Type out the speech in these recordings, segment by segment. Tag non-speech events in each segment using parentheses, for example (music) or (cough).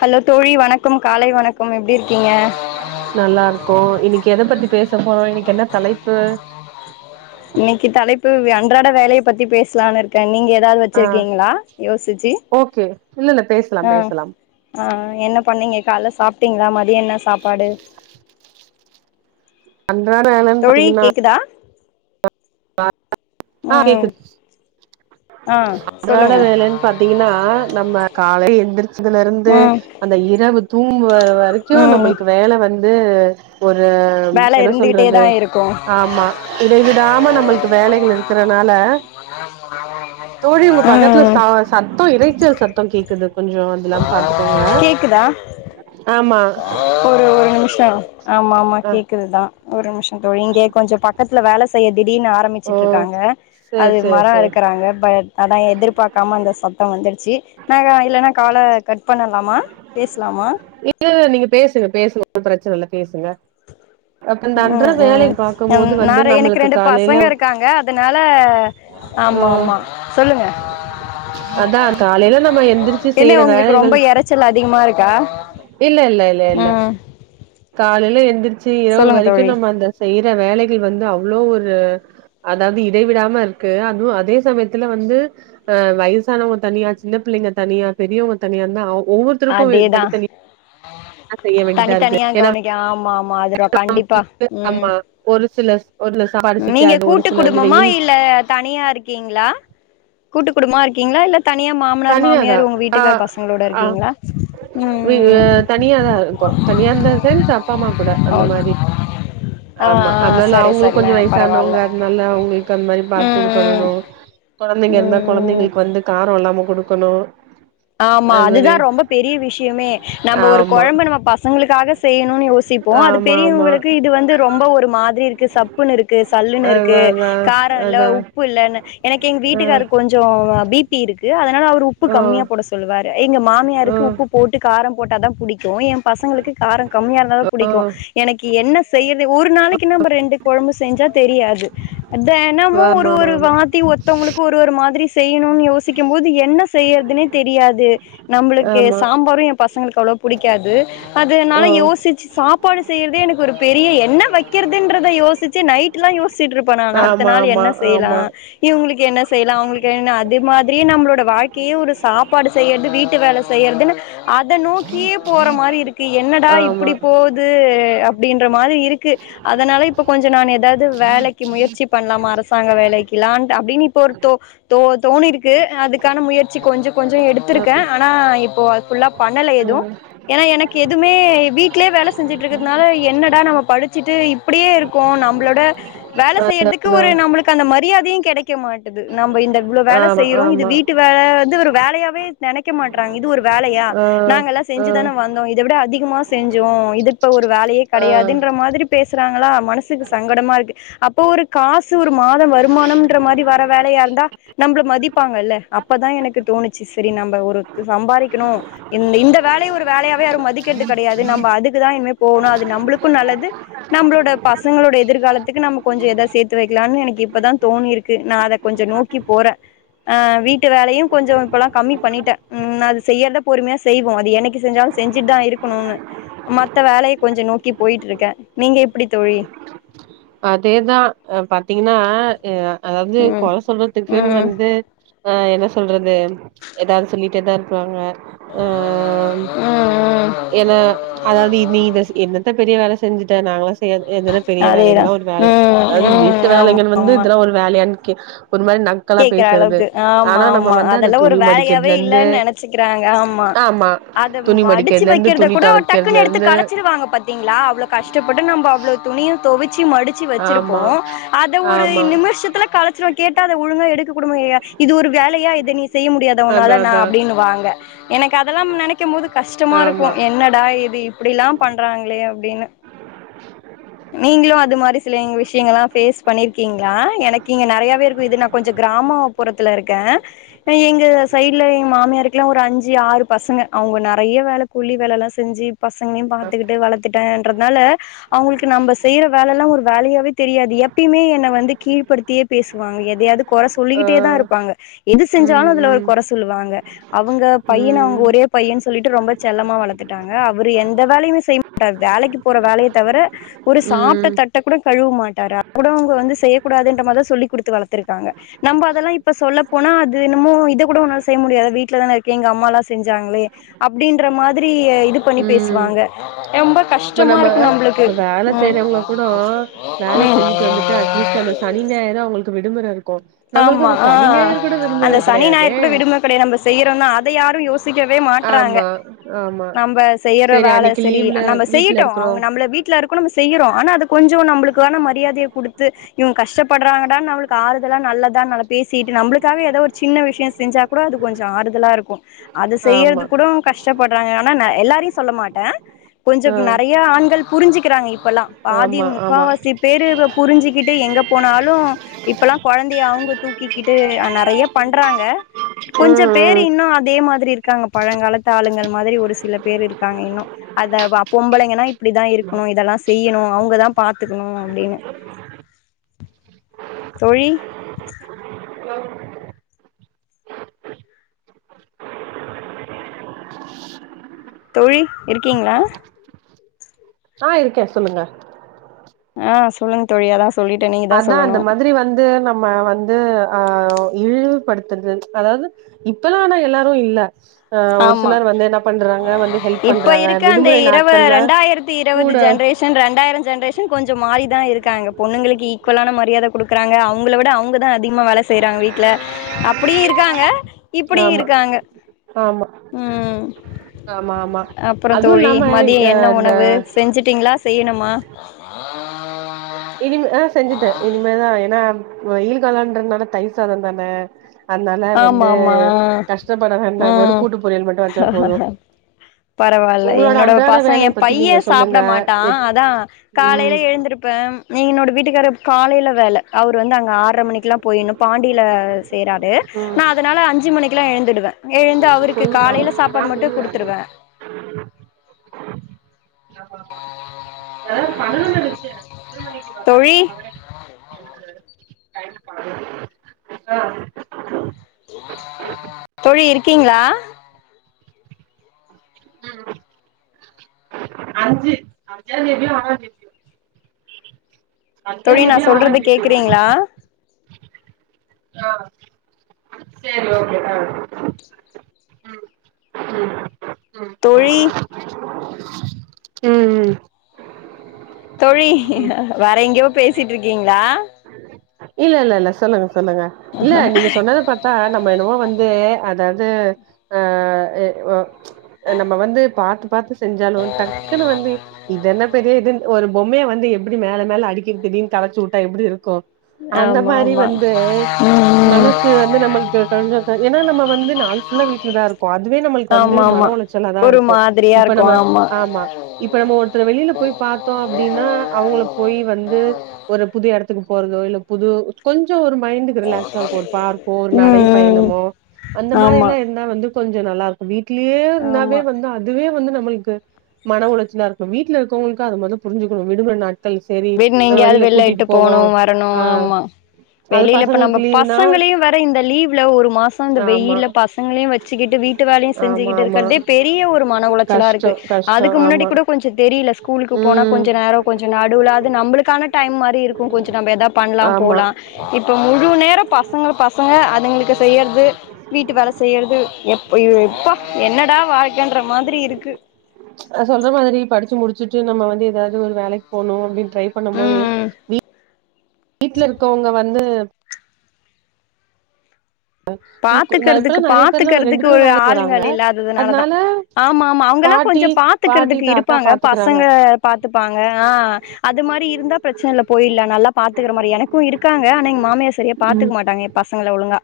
Hello தோழி வணக்கம் காலை வணக்கம் எப்டிருக்கீங்க நல்லாருக்கோ இன்னிக்கு எத பத்தி பேச போறோ இன்னிக்கு என்ன தலைப்பு இன்னக்கி தலைப்பு வே அன்றாட வேலய பத்தி பேசுலானு க நீங்க எதாது ஆ வச்சிருக்கீங்ளா யோசிச்சு ஓகே இல்ல இல்ல பேசலாம் ஆ பேசலாம் ஆ என்ன பண்ணீங்க கால்ல சாப்டீங்ளா மதியம் என்ன சாப்பாடு அன்றாட என்னன்னு தோழி பாத்தீங்கன்னா கேக்குதா ஆ ம் கேக்குது ஆ சொல்லுங்க தின்னா நம்ம கால எந்திரிச் இதுல இருந்து ம் அந்த இரவு ம் தூங்குவரைக்கு வேலை வந்து வந்து ஒரு வேல என்ன இருந்துகிட்டே சொல்றது தா இருக்கு ஆமா இடைவிடாம நம்மளுக்கு வேலைகள் இருக்கறனால தோழி உங்க பக்கத்துல ம் ச சத்தம் இரைச்சல் சத்தம் கேக்குது கொஞ்சோ இதெல்லா பாத்துக்கோங்க கேக்குதா ஆமா ஒரு ஒரு நிமிஷம் ஆமா ஆமா ஆ கேக்குதுதா ஒரு நிமிஷம் தோழி இங்கே கொஞ்சோ பக் கத்துல வேலை செய்ய திடீர்னு ஓ ஆரம்பிச்சிட்டு இருக்காங்க அது சேரி சேரி சேரி மரம் அறுக்குறாங்க பட் அதா எதிர்பாக்காம அந்த சத்தம் வந்துடுச்சு நா இல்லனா கால கட் பண்ணலாமா பேசலாமா இல்ல இல்ல நீங்க பேசுங்க பேசுங்க ஒன்னும் பிரச்சனை இல்ல பேசுங்க அப்ப இந்த அன்றாட ம் ம் வேலைய ம் பாக்கும்போது நா வந்து எனக்கு நம்மளுக்கு ரெண்டு காலையில பசங்க இருக்காங்க அதனால ஆ ஆமா ஆமா சொல்லுங்க அதா காலையில நம்ம எந்திரிச்சி செய்யிற வேலைகள் இரைச்சல் அதிகமா இருக்கா இல்ல இல்ல இல்ல இல்ல ம் காலையில எழுந்திரிச்சி இரவு சொல்லுங்க வரைக்கு தோழி நம்ம அந்த செய்யிற வேலைகள் வந்து அவ்ளோ ஒரு அதாது இடைவிடாம இருக்கு அதுவு அதே சமயத்துல வந்து அ வயசானவங்க தனியா சின்ன பிள்ளைங்க தனியா பெரியவங்க தனியா இருந்தா ஒவ்வொரு தற்கும் அதேதா தனித்தனியாக செய்ய வேண்டியதாயிருக்கு தனித்தனியா கவனிக்க ஆமா ஆமா அது ரா (unintelligible) ஆமா ஒரு சில ஒரு சாப்பாடு நீங்க சிக்காது ஒரு கூட்டு சில வந்து குடும்பமா வெயில் இல்ல தனியா இருக்கீங்களா கூட்டு குடும்பமா இருக்கீங்களா இல்ல தனியா மாமனார் தனியாதா மாமியார் உங்க ஆ வீட்டுக்காரரு பசங்களோட ஆ இருக்கீங்களா வி ம் தனியாதா இருக்கோ தனியா இருந்தா ச அப்பா அம்மா கூட ஓ அந்த மாரி ஆ ஆமா ஆ அதனால சரி அவுங்களும் சரிண்ண கொஞ்சோ பரவால்ல வயசானவங்க அதனால அவுங்களுக்கு அந்த மாரி பாத்து இது ம் பண்ணணு கொழந்தைங்க இருந்தா ம் ம் கொழந்தைங்களுக்கு வந்து கார இல்லாம குடுக்கணு ஆமா அது மாரி அதுதா ரொம்ப பெரிய விஷயமே நம்ம ஒரு ஆமா குழம்பு நம்ம பசங்களுக்காக செய்யணும்னு யோசிப்போ அது ஆமா ஆமா பெரியவங்களுக்கு இது வந்து ரொம்ப ஒரு மாதிரி இருக்கு சப்புன்னு இருக்கு இருக்கு சல்லுன்னு இருக்கு அதா அதா காரோ இல்ல அதா உப்பு இல்லன்னு எனக்கு எங்க ஆ வீட்டுக்காருக்கு கொஞ்ச கொஞ்சோ பிபி இருக்கு அதனால அவர் உப்பு ஓ கம்மியா போட சொல்லுவாரு எங்க ஓ மாமியாருக்கு உப்பு போட்டு கார போட்டாதா பிடிக்கு எ பசங்களுக்கு கார கம்மிய இருந்தா தா ஓ பிடிக்கு எனக்கு என்ன செய்யறது ஒரு நாளைக்கு நம்ம ரெண்டு கொழம்பு செஞ்சா தெரியாது தெனமு ஒரு ஆமா ஒரு ஆமா வாத்தி ஒத்தவங்களுக்கு ஒரு ஒரு மாதிரி செய்யணு யோசிக்கு போது என்ன செய்யறதுன்னே தெரியாது நம்மளுக்கு ஆமா சாம்பாரு எ பசங்களுக்கு அவ்வளோ பிடிக்காது ஆமா அதுனால ஓ யோசிச்சு சாப் சாபோடு செய்றதே எனக்கு ஒரு பெரிய என்ன வைக்கிறதுன்றத யோசிச்சு நைட் நைட்லா யோசிச்சிட்டு இருப்பே ந அடுத்த ஆமா நாள் ஆமா என்ன செய்யலா ஆமா இவங்களுக்கு என்ன செய்யலா அவங்களுக்கு என்ன அது மாதிரியே நம்ளோட வாழ்க்கையே ஒரு சாப் சாப்பாடு செய்றது வீட்டு வேலை செய்யறதுன்னு அத நோக்கியே போற மாரி இருக்கு என்னடா ஆமா இப்டி போது அப்டின்ற மாரி இருக்கு அதனால இப்ப கொஞ்சோ நானு அதாவது வேலைக்கு முயற்சி பண்ணலாம அரசாங்க வேலைக்குலா அப்டின்னு இப்போ ஒரு தோ தோ தோணி இருக்கு அதுக்கான முயற்சி கொஞ்சோ கொஞ்சோ எடுத்திருக்கே ஆனா இப்போ அது ஃபுல்லா பண்ணல எதுவு ம் ஏனா எனக்கு எதுவுமே வீட்லயே வேல செஞ்சுட்டு இருக்கிறதுனால என்னடா நம்ம படிச்சிட்டு இப்டியே இருக்கோ நம்மளோட வேல செய்யறதுக்கு அதா ஒரு நம்மளுக்கு அந்த மரியாதையு கெடைக்க மாட்டுது நம்ம இந்த இவ்ளோ வேல ஆமா செய்றோ இது ஆமா வீட்டு இப்ப வந்து ஒரு வேலையாவே நெனைக்க மாட்டறாங்க இது ஒரு வேலையா ஆ நாங்கல்லா ஆ செஞ்சு தான வந்தோ இத விட அதிகமா செஞ்சோ இது இப்ப ஒரு வேலயே ஆ கெடையாதுன்ற மாதிரி பேசுறாங்களா மனசுக்கு சங்கடமா இருக்கு அப் இப்போ ஒரு காசு ஒரு மாத வருமானம்ன்ற மாரி வர வேலையா இருந்தா நம்மள மதிப்பாங்கல்ல அப்பதா எனக்கு தோணுச் சரி சரி நம்ம ஒரு சம்பாரிக்கணு இந்த வேல ஒரு வேலையாவே யாரு மதிக்கிறது கெடையாது நம்ம அதுக்குதா இனிமே போணு அது நம்மளுக்கு நல்லது நம்மளோட பசங்களோட எதிர்காலத்துக்கு நம்ம கொஞ்ச எதா சேத்து சேத்து வைக்கலானு எனக்கு இப்பதா தோணி இருக்கு நா அத கொஞ்ச நோக்கி போறே அ வீட்டு வேலையு கொஞ்சோ இப்பல்லா கம்மி பண்ணிட்டே ம் அது செய்யறத பொறுமையா செய்வோ அது என்னைக் செஞ்சாலு செஞ்சுட்டு தா இருக்கணுனு மத்த வேலைய கொஞ்சோ நோக்கி போயிட்டு இருக்கே நீங்க எப்டி தோழி அதேதா அ பக் பாத்தீங்கன்னா அ அதாவது ம் கொற சொல்றதுக்குன்னு ம் ம் வந்து அ என்ன சொல்றது ஏதாது சொல்லிட்டே தா இருப்பாங்க அ ம் என்ன அதாது (unintelligible) என்ன என்னத்த பெரிய வேல செஞ்சுட்ட நாங்களா செய்யாதது எதுன பெரிய வேல அதேதா இதெல்லா ஒரு வேலையா ம் ம் அதாது வீட்டு ஆமா வேலைங்க வந்து இதல்லா ஒரு வேலைய க்கு ஒரு மாரி நக் கேக்குற அளவுக்கு ஆமா ஆமா அந்த அதெல்லா ஒரு துணி வேலையாவே மடிக்கிறதுல இருந்து இல்லன்னு நெனைச்சக்றாங்க ஆமா அத துணி மடிச்சு மடிக்கிறதுல இருந்து வைக்றத துணி கூட டக்குன்னு தொவைக்கிறதுல எடுத்து இருந்து களைச்சிருவாங்க பாத் பாத்தீங்களா அவ்ளோ கஷ்டப்பட்டு நம்ப அவ்ள துணிய துவச்சு மடிச்சு மடிச்சு வச்சிருப்போ ஆமா அத ஒரு ஆமா நிமிஷத்துல கலச்சிட கேட் ஒழுங்கா எடுக்க கூட முடியாதா இது ஒரு வேலையா இத நீ செய்ய முடியாத அதா உன்னால நா அதா அப்டின்னு வாங்க எனக்கு அதெல்லா நெனைக்கு போது கஷ்டமா இருக்கு ஆமா என்னடா இது இப்டி ல்லா பண்றாங்க்ளே அப்டின்னு நீங்ளு அது மாரி சிலங் விஷயங்கள்லா பேஸ் பண்ணிருக்கீங்ளா எனக்கு இங்க நறைய இருக் இது நா கொஞ்ச கிராமோப்புறத்துல்ல இருக்க எங்க சைடுல எங்க மாமியருக்கெல்லா ஒரு அஞ்சி ஆறு பசங்க அவங்க நறைய வேல கூலி வேல எல்லா செஞ்ஜிப் பசங்களையு பாத்துட்டு வளத்துட்டேன்றதுனால அவங்ளுக்கு நம்ம செய்யற வேலல்லா ஒரு வேலையாவே தெரியாது எப் எப்பயுமே என்ன வந்து கீழ்படுத்தியே பேசுவாங்க எதையாது குற ஆ சொல்லிக்கிட்டே தா இருப்பாங்க எது ம் செஞ்சாலு அதுல ஒரு ம் குறை சொல்லுவாங்க அவங்க பையன அவங்க ம் ஒரேப் பையன்னு சொல்லிட்டு ரொம்ப செல்லமா வளர்த்துட்டாங்க அவரு எந்த வேலையுமே செய்ய மாட்டாரு வேலைக்கு போற வேலய தவிர ஒரு சாப்ட்ட ம், தட்ட கூட கழுவ மாட்டாரு அத கூட அவங்க வந்து செய்யக்கூடாதுன்ற மா தா சொல்ல குடு த்து வளத்துருக்காங்க நம்ம அதெல்லா இப்ப சொல்ல போனா அது இன்னமோ இத கூட ஒன்னால செய்ய முடியாதா வீட்லதான இருக்க எங்க அம்மாலா செஞ்சாங்ளே அப்டின்ற மாதிரி இது பண்ணி ம். பேசுவாங்க ரொம்ப இப்ப கஷ்டமா நம்ம இருக்கு நம்ளுக்கு இப்ப வேல உம் செய்றவங்கள கூடோ உம் வேலைக்கு செஞ்சுட்டு வந்துட்டு அட்லீஸ்ட் அந்த சனி ஞாயிறோ அவ்ங்களுக்கு விடுமுற இருக்கு நம்ளுக்கு ஆமா அந்த ஆ சனி ஞாயிறு கூட விடுமுற கெடையாதே கைய நம்ப செய்ரோனா அத யாரு யோசி க்கவே மாற்றாங்க ஆமா, ஆமா. நம்ம செய்யற சரி வேல அன்னைக்கு சேரி லீவ்ல நம்ம வீட்ல செய்யட்டோ இருக்குறோ. அவங்க நம்மள வீட் டில இருக்கு நம்ம செய்யறோ ஆனா அது கொஞ்ச நம்ளுக்கான மரியாதைய குடுத்து இவ கஷ்டபடுராங்கடான் நம்ளுக்கு ஆறு அதெல்லா நல்லதா நல்ல பேசிட்டு நம்ளுக்கவே ஏதோ ஒரு சின்ன விஷய செஞ்சா கூட அது கொஞ்ச ஆறுதலா இருக்கு அது ஆமா. செய்யறது கூட கஷ்டப்படுறாங்க ஆனா ந எல்லாரையு சொல்ல மாட்ட கொஞ்ச ஆ நிறைய ஆண்கள் புரிஞ்சுக்கிறாங்க இப்பெல்லா பாதி ஆமா, ஆமா. முக்கவாசிப் பேரு புரிஞ்சிக்கிட்டு எங்க போனாலு இப் குழந்தைய அவங்க தூக்கிக்கிட்டு அ நறைய பண்றாங்க கொஞ்ச ம், பேர் ம். இன்னு அதே மாதிரி இருக்காங்க பழங்காலத்து ஆளுங்கள் மாதிரி ஒரு சில பேர் இருக்காங்க இன்னு அத வ பொம்பளைங்கன்னா இப்டிதா இருக்கணு இதெல்லா செய்யணு அவங்கதா பாத்துக்குணு அப்டின்னு தோழி தோழி இருக்கீங்ளா ஆ இருக்க சொல்லுங்க ஆ சொல்லுங்க தோழி யதாஸ் அதா அந்த மாதிரி வந்து நம்ம வந் து ஆவ் இழிவுபடுத்துறது அதாவது இப்பல்லா ஆனா எல்லாரு இல்ல ஆவ் ஒரு ஆமா சிலர் வந்து என்ன பண்றாங்க வந்து ஹெல்ப் இப்ப பண்றாங்க இருக்க அந்த விடுமுறை இரவு நாட்கள்ல ரெண்டாயிரத்தி இருவது கூட ஜென்ரேஷன் ரெண்டாயிரம் ஜென்ரேஷன் கொஞ்சோ மாறிதா இருக்காங்க பொண்ணுங்களுக்கு ஈக்குவலான மரியாத குடுக்குறாங்க அவங்கள விட அவங்கத் அதிகமா வேல செய்யறாங்க வீட்ல அப்டியு இருக்காங்க இப்படியு ஆமா. இருக்காங்க ஆமா உம் ஆமா ஆமா அப்ரோ அதுவு தோழி இல்லாம அ மதியோ என்ன இந்த உணவு செஞ்சிட்டீங்ளா செய்யணுமா இனிமோ செஞ்சிட்ட இனிமேதா ஏனா வெயில் காலான்றதுனால தயிர்சாதோ தான அதனால ஆமா வந்து ஆமா கஷ்டப்படவேண்டா வெறு கூட்டு பொறல் மட்டு வச்சா போது பரவாயில்ல உங்களோட என்னோட அன்றாட பசய ஏ வேலைய பத்தி பைய நீங்க சாப்ட சொல்லுங்க மாட்டா எப் அதா காலேல ம் எழுந்திருப்ப நீ என்னோட வீட்டுக்கார காலேல வேல அவர் வந்து அங்க ஆற மணிக்கு எல்லா போயிற்ன்னு பாண்டில சேராரு ம் நா அதனால அஞ்சி மணிக் கு எழுந்துடுவ எழுந்து அவருக்கு காலேல சாப்பாடு மட்டு குடுத்துடுவ உம் ஆமா ஆமா எதாது பண்ணுன் நெனச்ச தோழி திரும்ப நீ (inaudible) தோழி இருக்கீங்ளா அ அஞ்சு அஞ்சாந் தேதியோ ஆறாந் தேதியோ தோழி நா அஞ்சாந்தேதியோ சொல்றது ஆறாந்தேதியோ கேக்குறீங்ளா ஆ சேரி ஓகே ஆ ம் ம் தோழி ம் ம் தோழி ம் வேற எங்யோ பேசிட்டு இருக்கீங்ளா இல்லல்ல இல்ல சொல்லுங்க சொல்லுங்க இல்ல நீங்க சொன்னத பா த்தா நம்ம என்னமோ வந்து அதாவது அ எ ஒ நம்ம வந்து பாத்து பாத்து செஞ்சாலு டக்குன்னு வந்து இது என்ன பெரிய இதுன் ஒரு பொம்மையை வந்து எப்டி மேல மேல அடிக்கி திடீனு கலைச்சு விட்டா எப்படி இருக்கு அந்த ஆமா மாரி ஆமா வந்து ம் மனசு வந்து நம்மளுக்கு கொஞ்சோ ஏனா வந்து நாள் ஃபுல்லா ம் வீட்லதா இருக்கு அதுவே நம்மளுக்கு வந்து ஆமா ஆமா மனஒளச்சலாதா ஒரு இருக்கு மாதிரியா இப்ப இருக்கு நம்ம ஆமா இப்ப நம்ம ஒருத்தர வெளில போய் பாத்தோ அப்டின்னா அவுங்கள போய் வந்து ஒரு புது எடத்துக்கு போறதோ இல்ல புது கொஞ்சோ ஒரு மைண்டுக்கு ரிலாக்ஸா இருக்கு ஒரு பார்க்கோ ஒரு நடை ம் ம் பயணமோ அந்த ஆமா மாரில்லா இருந்தா வந்து கொஞ்சோ நல்லா இருக்கு வீட்லயே இருந்தாவே ஆமா வந்து அதுவே வந்து நம்மளுக்கு மன உளைச்சலா இருக்கு வீட்ல இருக்கறவங்களுக்கு அத மொத புரிஞ்சுக்கணு விடுமுறை நா ட்கள் செரி நாம வெளில கூட்டிட்டு போவோ ட்டனு ஆ ஆமா அது வெளில இப்ப நம்ம பசங்களுக்கு லீவுனா பசங்களே வேற இந்த லீவ்ல ஒரு மாசோ இந்த ஆமா வெய்யில பச ங்களயு வெச்சுகிட்டு வீட்டு வேலையு ஆமா செஞ்சுகிட்டு ஆமா இருக்கிறதே பெரிய ஒரு மன உளைச்சலா கஷ்டோ இருக்கு கஷ்டோ அதுக்கு முன்னாடி ஆமா கூட கொஞ்சோ தெரில ஸ்கூலுக்கு போனா ம் கொஞ்சோ நேரோ கொஞ்சோ நடுவுல அது நம்மளுக்கான டைம் மாரி இரு கொஞ்சோ நம்ம எதா பண்லா ஆமா போலா இப்ப முழு நேரோ பசங்க பசங்க அதுங்களுக்கு செய்யறது வீட்டு வேல செய்யறது எப் இப்ப என்னடா வாழ்க்கன்ற மாரி இருக்கு அ சொல்ற மாதிரி படிச்சு முடிச்சுட்டு நம்ம வந்து எதாவது ஒரு வேலைக்கு போணு அப்டின்னு ட்ரை பண்ணும்போது ம் வீட்ல இருக்கவுங்க வந்து ஊக்கு நா பாத்துக்கறதுக்கு இப்பல்லா நெறைய பேர்லா ரெண்டு பாத்துக்கறதுக்கு பேருமே ஒரு வேலைக்கு போறாங்க ஆளுங்கள் இல்லாததுனாலதா அதனால ஆமாமா அவுங்கல்லா கொஞ்சோ பாட்டி பாட்டி பாத்துக்கறதுக்கு தாத்தா இருப்பாங்க பாத்துக்கறாங்க பசங்க பாத்துப்பாங்க ஆ அது மாரி இருந்தா பிரச்சன இல்ல போயிர்லா நல்லா பாத்துக்கற மாரி எனக்கு இருக்காங்க ஆனா எங்க மாமியா சரியா பாத்துக்க ம் மாட்டாங்க பசங்கள ஒழுங்கா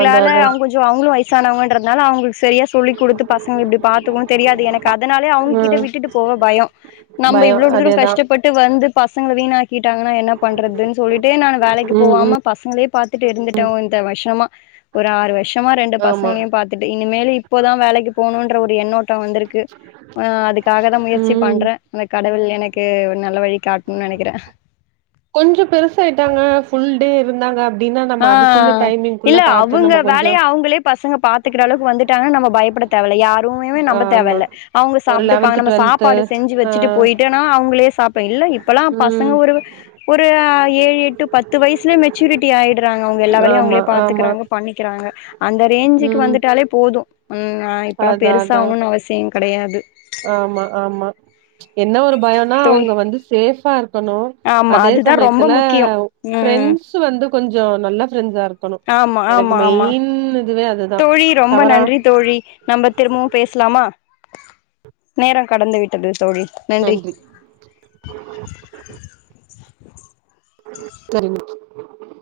அதா அதா அவுங்களு கொஞ்சோ அவுங்ளு வயசானவங்கன்றதுனால அவுங்ளுக்கு சரியா சொல்லி குடுத்து பசங்க இப்டி பாத்துக்கணுனு தெரியாது என க்கு அதனாலயே அவுங்ககிட்ட ம் விட்டுட்டு போக பயோ நம்ம பயோ இவ்ளுடு தூரொ அதேதா கஷ்டப்ப ட்டு வந்து பசங்கள வீணாக்கிட்டாங்கன்னா என்ன பண்றதுன்னு சொல்ட்டு நா வேலைக்கு ம் ம் போவாம பசங்களே பாத்துட்டு இருந்துட்டோ இந்த வருஷமா ஒரு ஆறு வருஷமா ரெண்டு ஆமா பசங்களயு பா துட்டு இனிமேல் இப்பதா வேலைக்கு போணுன்ற ஒரு எண்ணோட்டொ வந்திருக்கு ஆ அதுக்காகதா முயற்சி ம் பண்ற அந்த கடவுள் எனக்கு நல்ல வழி காட்ணுனு நெனைக்கிற கொஞ்சோ பெருசாயிட்டாங்க ஃபுல் டே இருந்தாங்க அப்டின்னா நம்ம ஆ அதுக்குள்ள டைமிங்குள்ள இல்ல பாத்து அவுங்க நம்ம கொஞ்சோ வேலய அவுங்ளே பசங்க பாத்துக்கற அளவுக்கு வந்துட்டாங்கன்னா நம்ம பயப்பட தேவயில்ல யாருமே நம்ப ஆமா தேவல்ல அவுங்க ஒரு சாப்ட்டுப்பாங்க லெவன்த் நம்ம டுவெல்த்து சாப்பாடு செஞ்சு வெச்சுட்டு ஆ போயிட்டு ஆ அவுங்ளே சாப்ப இல்ல இப்பல்லா பசங்க ம் ஒரு ஒரு ஏழு எட்டு பத்து வயசில மெ ச்சுருட்டி ஆய்டு அவுங்க எல்லா வேலையு ஆமா அவுங்களே ஆமா பாத்துக்கிறாங்க பண்ணிக்கிறாங்க அந்த ரேஞ்சுக்கு ம் வந்துட்டாலே போது ம் நா இப்பெல்லா அதா பெருசா அதா ஆவனுன்னு அவசியோ கெடையாது ஆமா ஆமா என்ன ஒரு பயோன்னா தோ அவுங்க வந்து சேஃபா இருக்கனு ஆமா அதே அதுதா ரொம்ப சமயத்துல முக்கியோ ம் ஃப்ரெண்ட்ஸ் வந்து கொஞ்சோ நல்ல ஃப்ரெண்ட்ஸா இருக் ஆமா ஆமா ஆமா அதுதா தோழி ரொம்ப தவறா நன்றி தோழி நம்ம திரும்பவு பேசலாமா நேரொ கடந்து விட்டது தோழி நன்றி சரிங்க